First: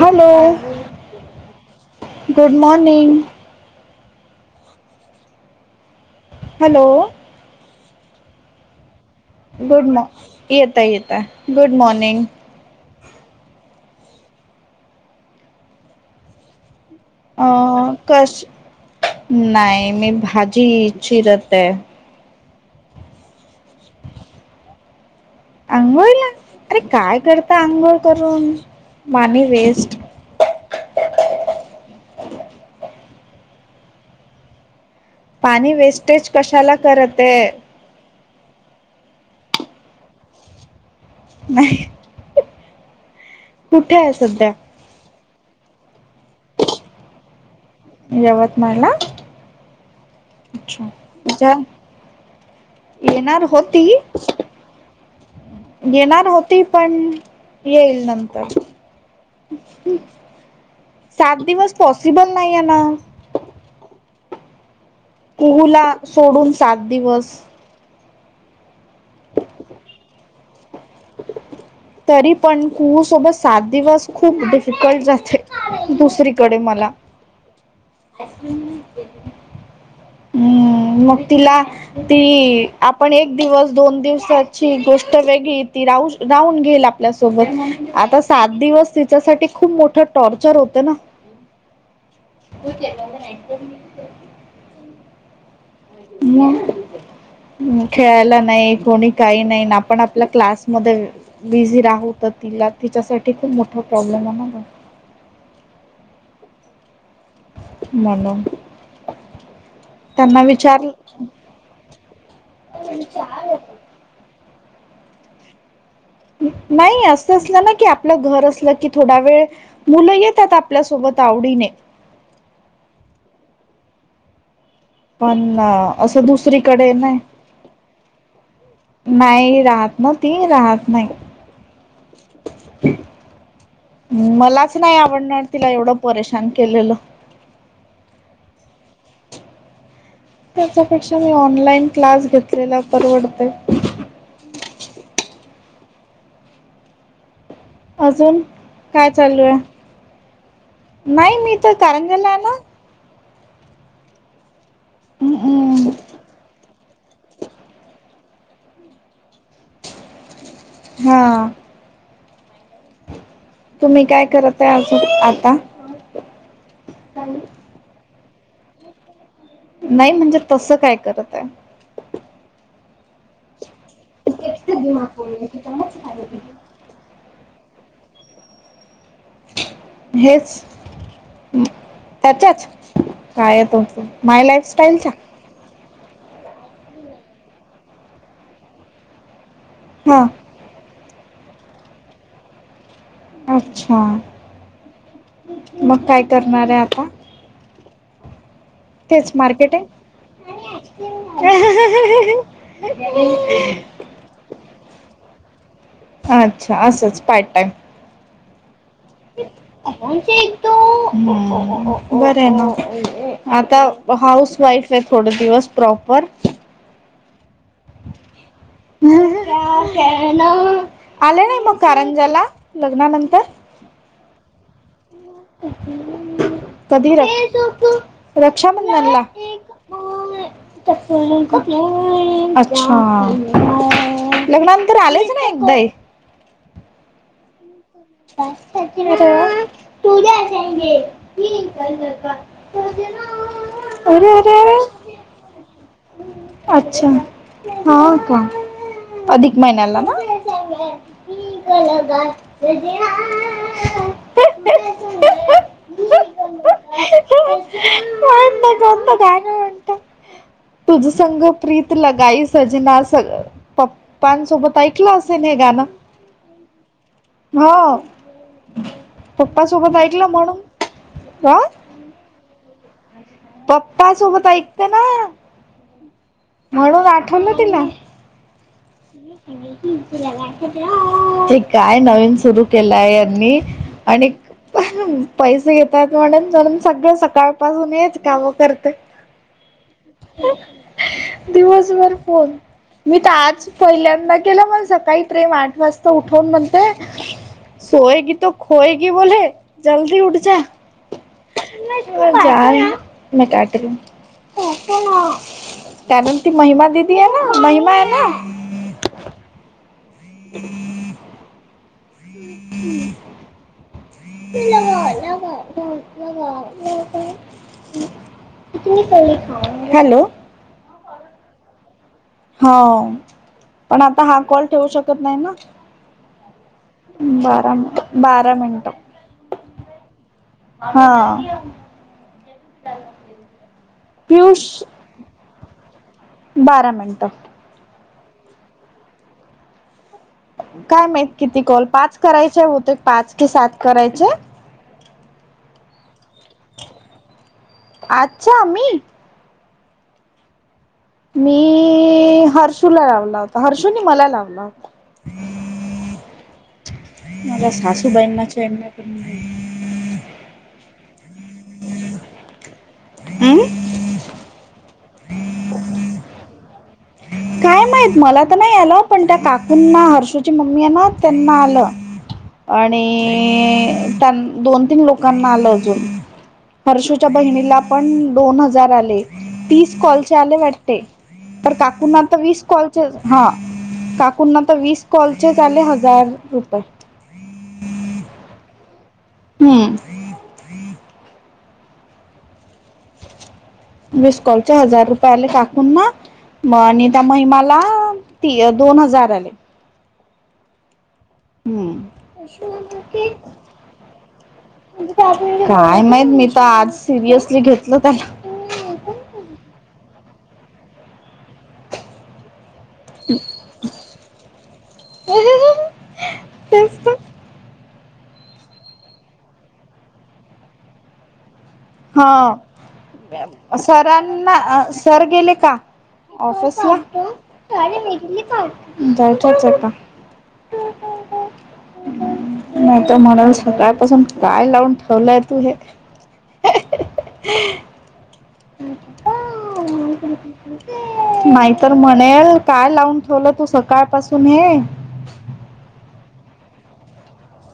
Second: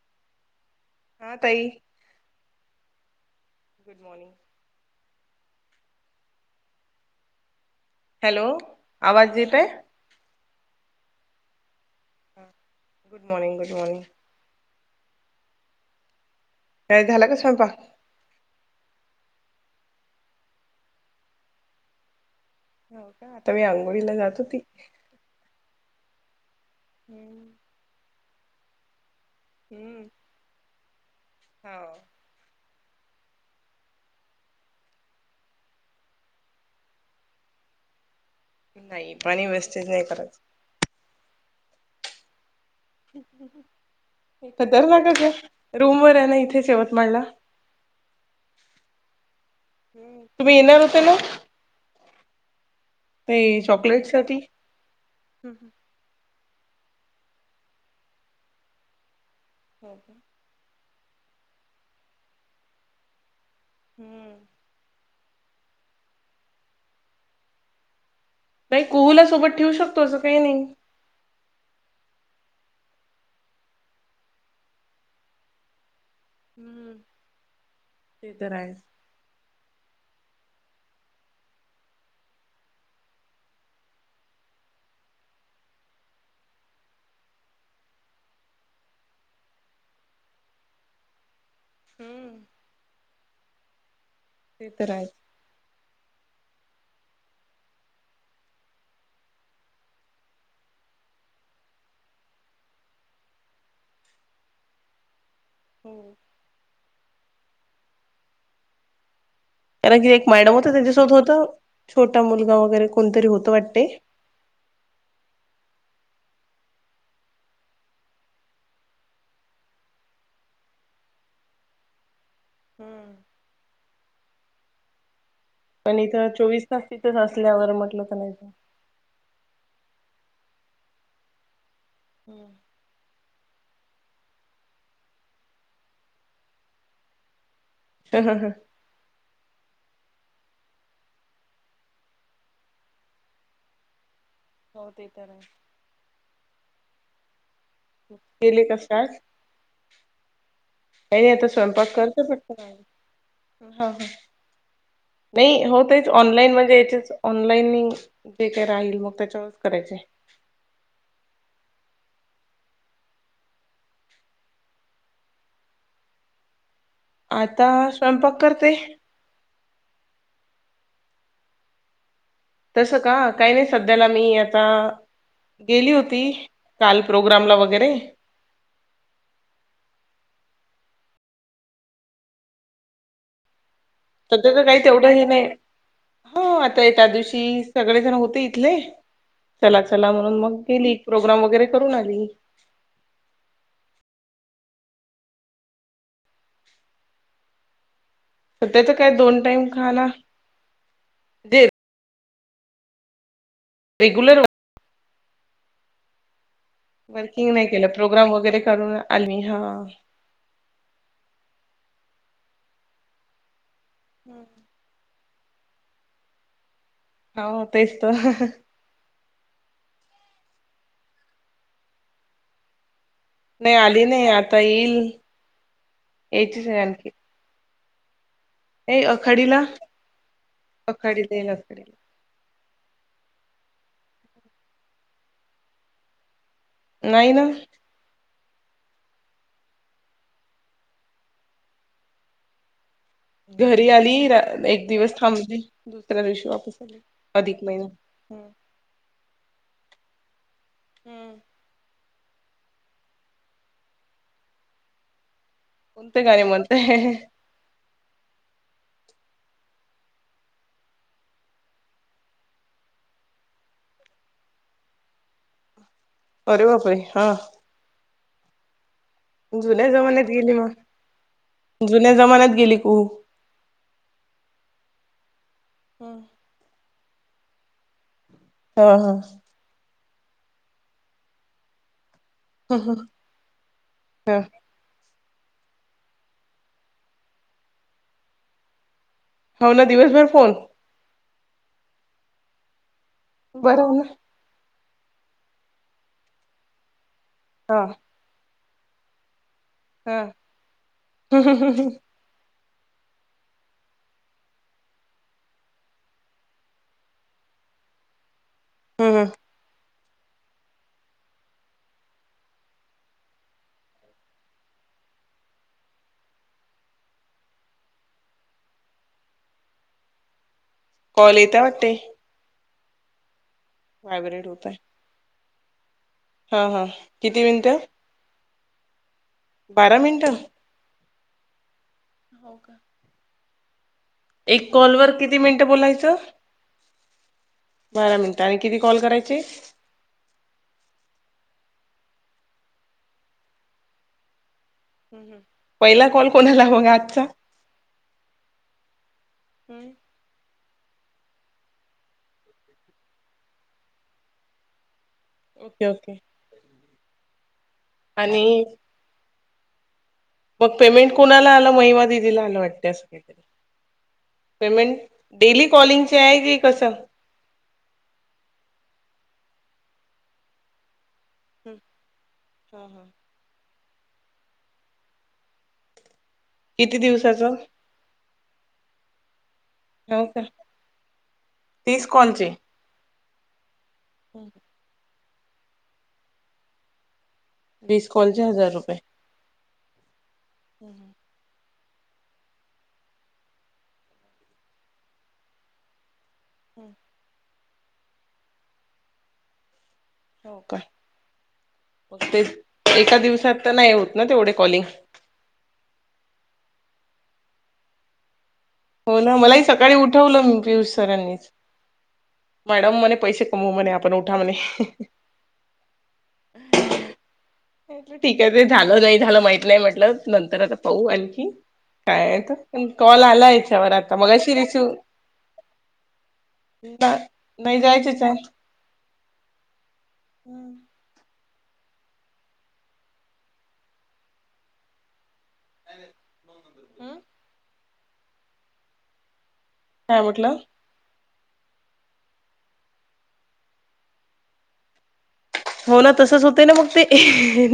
Hello, हा ताई good morning. Good morning. Hello. Hello, आवाज येत आहे. गुड मॉ येतंय येतंय गुड मॉर्निंग हा, गुड मॉनिंग गुड मॉनिंग काय झाला का स्वयंपाक कस नाही मी भाजी चिरत ये. हो का आता मी आंघोळीला जात होती. आंघोळला अरे काय हम्म करता आंघोळ करून पाणी वेस्ट हम्म हो. पाणी वेस्टेज कशाला करत ये. नाही पाणी वेस्टेज नाही करत‌. नाही. [inaudible] कुठे ये सध्या तर ना रूम वर ये ना इथे यवतमाळला यवतमाळला हम्म तुम्ही येणार अच्छा होता ना अच्छा ते येणार होती चॉकलेट साठी हम्म येणार होती पण येईल नंतर का? सात दिवस पॉसिबल नाही ये ना हम्म. कुहूला सोडून सात दिवस नाही, कुहुला सोबत ठेवू शकतो असं काही नाही. तरी पण कुहू सोबत सात दिवस खूप डिफिकल्ट जाते दुसरी हम्म, ते तर आहेच. [inaudible] हम्म. मग तिला ती आपण एक दिवस दोन दिवसाची गोष्ट वेगळी ती राहू शक लावून घेईल आपल्यासोबत. आता सात दिवस तिच्यासाठी खूप मोठं टॉर्चर होतं ना. हम्म. [unintelligible] ते तर आहे. [inaudible] ह खेळायला नाही कोणी काही नाही आपण आपल्या क्लासमध्ये बिझी राहू. त तिला तिच्यासाठी खूप मोठा प्रॉब्लेम होणार ना. हम्म. मनून. कारण की एक मॅडम होतं त्याच्यासोबत होत छोटा मुलगा वगैरे कोणतरी होत वाटते. नाही असं असलं ना की आपलं घर असलं की थोडा वेळ मुलं येतात आपल्यासोबत आवडीने. ह्म्म‌. पण पण असं इथं चोवीस तास दुसरीकडे तिथंच नाही. असल्यावर म्हटलं तर नाही का. नाही राहत न ती राहत नाही‌. [inaudible] मलाच नाही आवडणार तिला एवढं परेशान केलेलं. ह ह ह. त्याच्यापेक्षा हे ऑनलाईन क्लास घेतलेलं परवडते. नव्हते करत‌. अजून केले का काय स्टार्ट चालूए? काही नाही आता मी तर करंजाला आला. ह. नाही हम्म होत आहेत ऑनलाईन म्हणजे याचेच ऑनलाईनीग. जे काय राहील मग त्याच्यावरच करायच. हा. तुम्ही काय करत आहे अजून आता? आता स्वयंपाक करते. नाही म्हणजे तसं काय करता? तसं का? काही नाही सध्याला मी आता गेली होती. काल प्रोग्रामला वगैरे. हेच. त्याच्याच काय येतात. सध्या तर काही तेवढं हे नाही. हो. आता त्या दिवशी सगळे जण होते इथले. चला चला हा म्हणून मग गेली. प्रोग्राम वगैरे करून आली. अच्छा! मग काय करणारे आता? सध्याच काय तेच दोन टाइम मार्केटिंग. खाना जे रेगुलर वर‌. अच्छा! आस वर्किंग नाही केलं. प्रोग्राम वगैरे करूनअ बर आहे मग. आता हाऊस वाईफ हाय थोडे दिवस प्रॉपर. हाउ तेच तर. ह ह. आले नाही मग कारंजाला लग्नानंतर. नाही आली नाही आता येईल यायचीच आहे आणखी कधी [unintelligible] नाही रक्षाबंधनला आखाडीला आखाडीला येईल आखाडीला [unintelligible] अच्छा लग्नानंतर आलेच नाही एकदाही नाही ना काय करतील तूझ्या संगे मी कळल का घरी आली रा अरे एक दिवस थांबली दुसऱ्या दिवशी वा वापस आलो अच्छा अधिक महिना हा का हू अधिक महिन्याला ना [unintelligible] कोणते गाणे म्हणते हे हे माहित नाही कोणत गाण म्हणतो तूज संंग प्रीत लगाई सजना अस पप्पांसोबत ऐकलं असेन हे गाणं अरे बापरे हा हा जुन्या पप्पासोबत जमान्यात ऐकलं गेली म्हणून मग हा जुन्या जमान्यात गेली कुहू पप्पासोबत ऐकते ना हू म्हणून आठवलं तिनं हां हां हे काय नवीन सुरू केलाय यांनी आणि पैसे घेतात म्हणून म्हणून सगळं सकाळपासून हेच काम करतोय हो ना दिवसभर फोन दिवसभर फोन मी तर आज बर हो ना नाही केलं म सकाळी प्रेम आठ वाजता उठवून म्हणतोय हा सोयेगी तो खोयेगी बोले की हा जल्दी उठ जा जा रही हू मे डाट रही हू [unintelligible] काय म्हणती महिमा दिदी हाय ना महिमा आहे ना हू हू [inaudible] [unintelligible] हॅलो कॉल येत वाटते हो पण आता हा व्हायब्रेट कॉल होतय ठेवू शकत नाही ना हा हा किती बारा मिनिटं बारा मिनटं बारा मिनटं हा हो का पियुष एक कॉल वर किती मिनिटं बोलायचं बारा मिनटं बारा मिनट आणि किती कॉल करायचे काय माहित किती कॉल पाच करायचे होते पाच कि सात करायचे पहिला कॉल कोणाला मग आजचा अच्छा, मी? मी हर्षूला लावला होता. हर्षूनी मला लावला होता. Okay okay. मला आणि सासूबाईंना [unintelligible] मग पेमेंट कुणाला आलं? महिमा दिदीला आलं वाटतं हं? पेमेंट? डेली कॉलिंगच आहे की कसं? काय माहीत मला तर नाही आलं, पण त्या काकूंना हर्षूची मम्मी ये ना त्यांना हम्म आलं हा हा. आणि दोन, तीन लोकांना आलं अजून. किती हर्षूच्या दिवसाचं बहिणीला पण दोन हजार आले. तीस हो कॉलचे का आले वाटतेय, तर तीस काकूं कॉलचे तीस कॉलचे? हा काकूंना तर वीस कॉलचेच आले हजार रुपये. वीस कॉलचे हजार रुपये. हम्म. हम् हम वीस कॉलचे हजार रुपये आले काकूंना म आणि त्या महिमाला ती दोन हजार आले. हो का? हम्म मग ते एका दिवसात तर नाही होत ना तेवढे कॉलिंग? काय माहीत? मी तर आज सिरियसली घेतलं त्याला. हो ना. मलाही सकाळी उठवलं मी पियुष सरांनी. मॅडम, म्हणे पैसे कमवू म्हणे आपण उठा म्हणे. [unintelligible] ठीक आहे. ते झालं, नाही झालं, माहित नाही म्हटलं, नंतर आता पाहू आणखी. काय तर हा, पण कॉल आला याच्यावर आता मगाशी सरांना रिसिव सर गेले का? ऑफिसला? नाही जायचेच जायच्यात आता. हम्म. नाही तर म्हणेल, सकाळपासून काय लावून ठेवलंय तू हे? काय म्हटलं? [unintelligible] नाहीतर म्हणेल, काय लावून ठेवलं तू सकाळ पासून हे? हो ना. तसच होतय ना, मग ते.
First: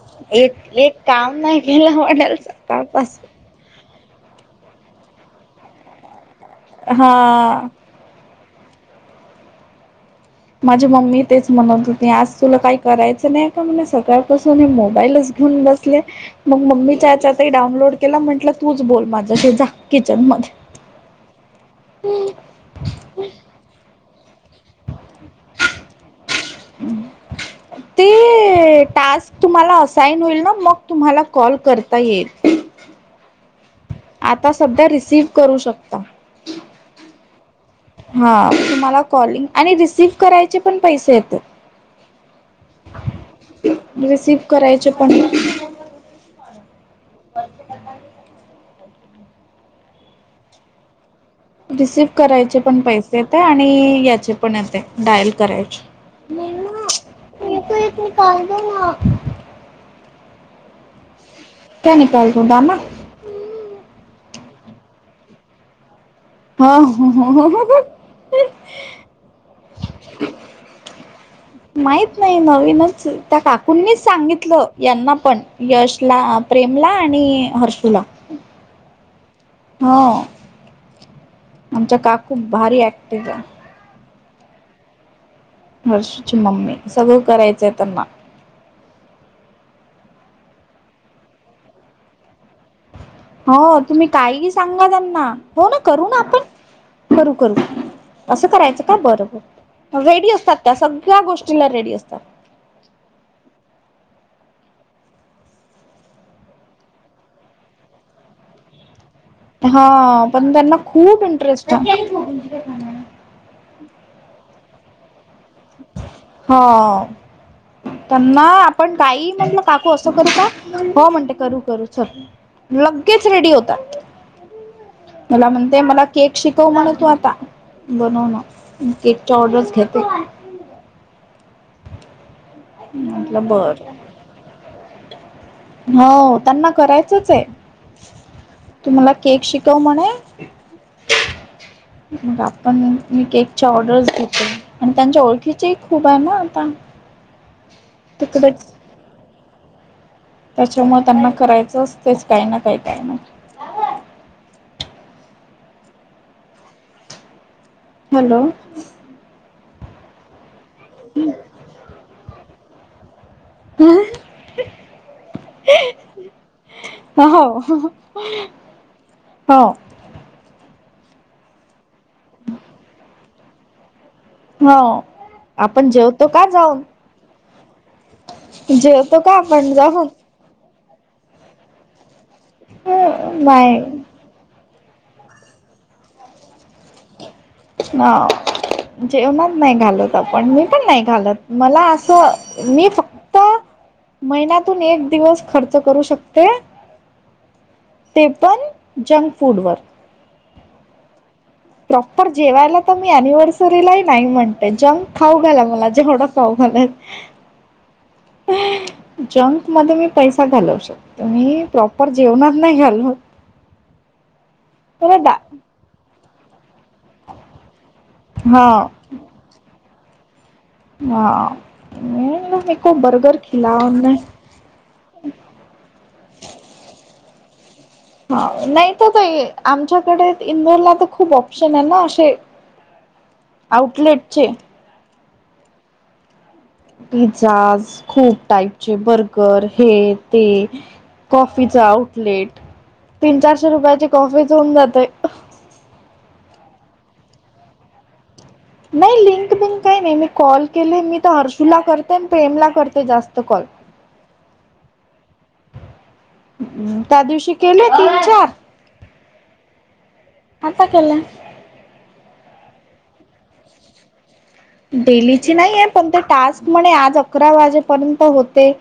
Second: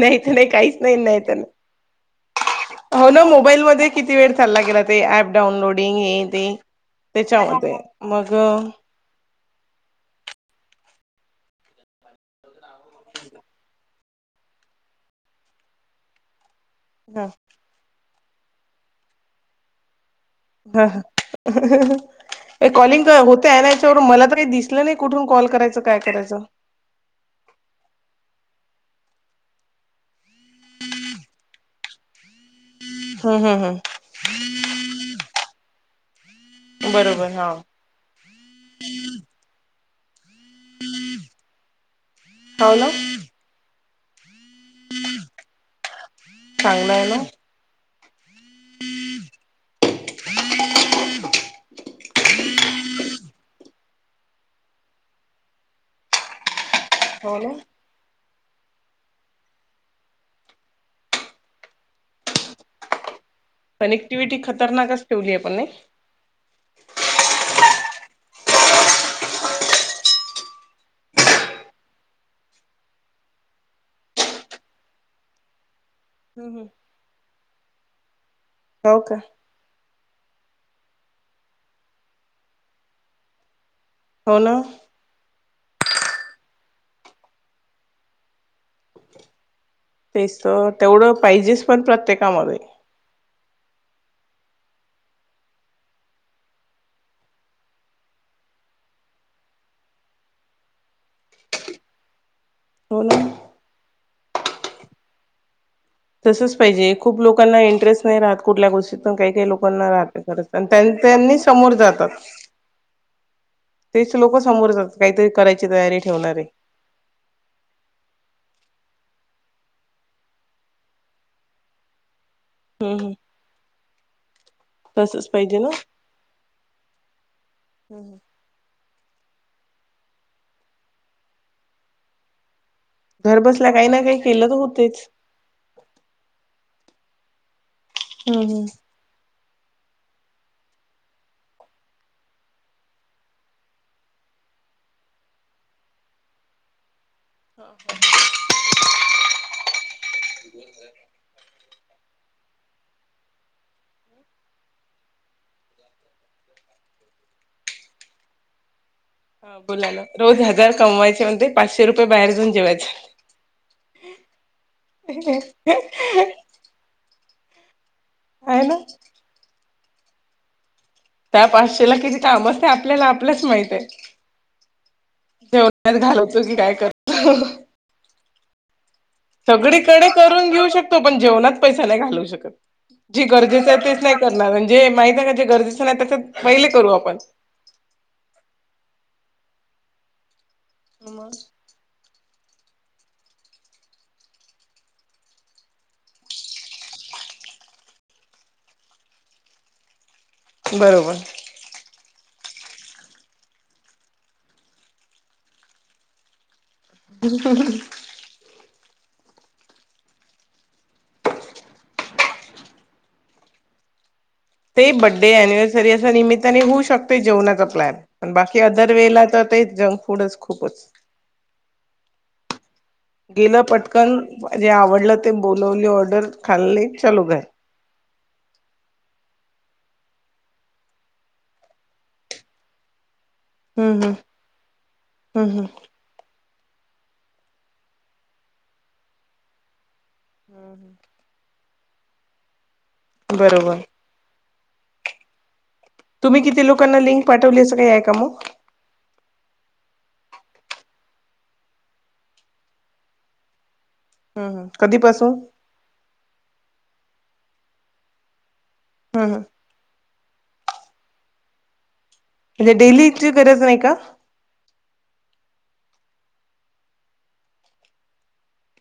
नाही तर नाही, एक काहीच नाही, एक नाही तर काम केलं म्हणेल नाही, हो ना. सकाळपासून मोबाईल मध्ये किती वेळ चालला गेला ते ऍप डाउनलोडिंग हे ते त्याच्या वर हा ते मग माझी मम्मी तेच म्हणत होती. आज तुला काही करायचं नाही का म्हणे? सगळ्यापासून हे मोबाईलच घेऊन बसले, मग मम्मी ह च्यातही डाउनलोड केला. म्हंटलं, तूच बोल माझ्याशी जा किचनमध्ये. हा हा. कॉलिंग होत आहे याच्यावरून, मला तर काही दिसलं नाही. कुठून कॉल करायचं? काय करायचं? [inaudible] ते टास्क तुम्हाला असाईन होईल ना, मग तुम्हाला कॉल करता येईल. हं हं हं. आता सध्या रिसीव्ह करू शकता. बरोबर हा हा, तुम्हाला कॉलिंग आणि रिसिव्ह करायचे पण पैसे येतेत. होव ना. रिसीव्ह करायचे पण चांगलय ना. रिसीव्ह करायचे पण पैसे तंय आणि याचे पण येते डायल करायचे. हो ना. [unintelligible] [inaudible] पण ऍक्टिव्हिटी खतरनाकच ठेवली हाय पण नाही. हा माहित नाही नवीनचए त्या काकूंनीच सांगितलं यांना पण. यशला, हम्म हम् प्रेमला आणि हर्षूला. हो का? हा आमच्या काकू भारी ऍक्टिव आहे. हो ना. हर्षुची मम्मी सगळं करायचंय त्यांना तेच तर तेवढं पाहिजेच पण प्रत्येकामध्ये. हा तुम्ही काहीही सांगा त्यांना हो ना करू ना आपण. करू करू असं करायचं का बर बर. रेडी असतात त्या सगळ्या गोष्टीला रेडी असतात. हो ना. तसच पाहिजे खूप लोकांना इंटरेस्ट नाही राहत कुठल्या गोष्टी काही काही लोकांना राहते हा खरच पण त्यांना त्यां खूप त्यांनीच समोर इंटरेस्ट आहे जातात. तेच लोकं समोर जातात काहीतरी कराय हा त्यांना आपण काहीही म्हटलं काकू असं करू का हो म्हणते करू करू चल. हम्म हम्म लगेच रेडी होतात. तसच मला पाहिजे ना म्हणते मला केक शिकव म्हण तू आता बनवणं. मी केकच्या ऑर्डर्स घेते. घर म्हटलं बसल्या बर काही ना काही केलं तर होतेच. हो त्यांना करायचंच आहे. हम्म हम्म तु मला केक शिकव म्हणे मग आपण मी केकच्या ऑर्डर्स घेते आणि त्यांच्या ओळखीच्या ही खूप आहे ना आता हं हं तिकडे त्याच्यामुळे त्यांना करायचं असतेच काय ना काय काय ना काय हॅलो हा बोला ना रोज हजार कमवायचे म्हणते पाचशे रुपये बाहेर जाऊन जेवायचे. [inaudible] ह हो आहे ना हो त्या पाचशे ला किती काम असते आपल्याला आपलचं माहित आहे हो आपण जेवण्यात जेवतो घालवतो का की काय जाऊन करतो? जेवतो का? आपण जाऊन सगळीकडे करून घेऊ शकतो पण जेवणात पैसा नाही घालवू शकत जे गरजेचं आहे तेच नाही करणार अन जे माहित आहे ना जे गरजेचं नाही त्याच्यात पहिले करू आपण ह जेवणात नाही घालत आपण मी पण नाही मग. घालत मला असं मी फक्त महिन्यातून एक दिवस खर्च करू शकते. ते पण जंक फूडवर. बरोबर. प्रॉपर जेवायला तर मी अनिव्हर्सरीलाही नाही म्हणते. जंक खाऊ घाला मला जेवढ - घाला. जंक मध्ये मी पैसा घालवू शकते. पण हे प्रॉपर जेवणात नाही घालत. ते बड्डे दा अनिव्हर्सरी अशा निमित्याने होऊ शकते जेवणाचा प्लॅन. आणि बाकी हा अदर वेळेला तर ते जंक फूडच खूपच. हा. [unintelligible] बर्गर गेलं खिलाने पटकन - जे आवडलं ते बोलवली ऑर्डर खाल्ली. चलो घर. हां. नाही तर ते आमच्याकडे इंदोरला तर खूप ऑप्शन आहे ना असे- ह हम्म. हम्. हम्म. हम्म. पिझ्झाज खूप टाईपचे बर्गर हे ते. कॉफीच आउटलेट. तीन चारशे बरोबर. रुपयाची कॉफीच होऊन जाते. तुम्ही किती लोकांना लिंक पाठवली असं काही आहे का मग? नाही लिंक बिंक काही नाही. मी कॉल केले मी तर हर्षूला करते अन प्रेमला करते जास्त कॉल. ह हम्म. कधीपासून? अं. त्या दिवशी केले तीन चार. हां. आता केला. म्हणजे डेलीची गरज नाही का? डेलीची नाहीए. पण ते टास्क म्हणे आज अकरा वाजेपर्यंत होते.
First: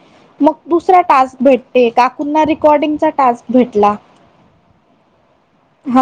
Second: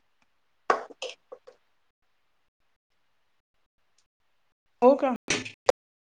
मग दुसरा टास्क भेटते. काकूंना रेिकॉर्डिंगचा टास्क भेटला. हो का?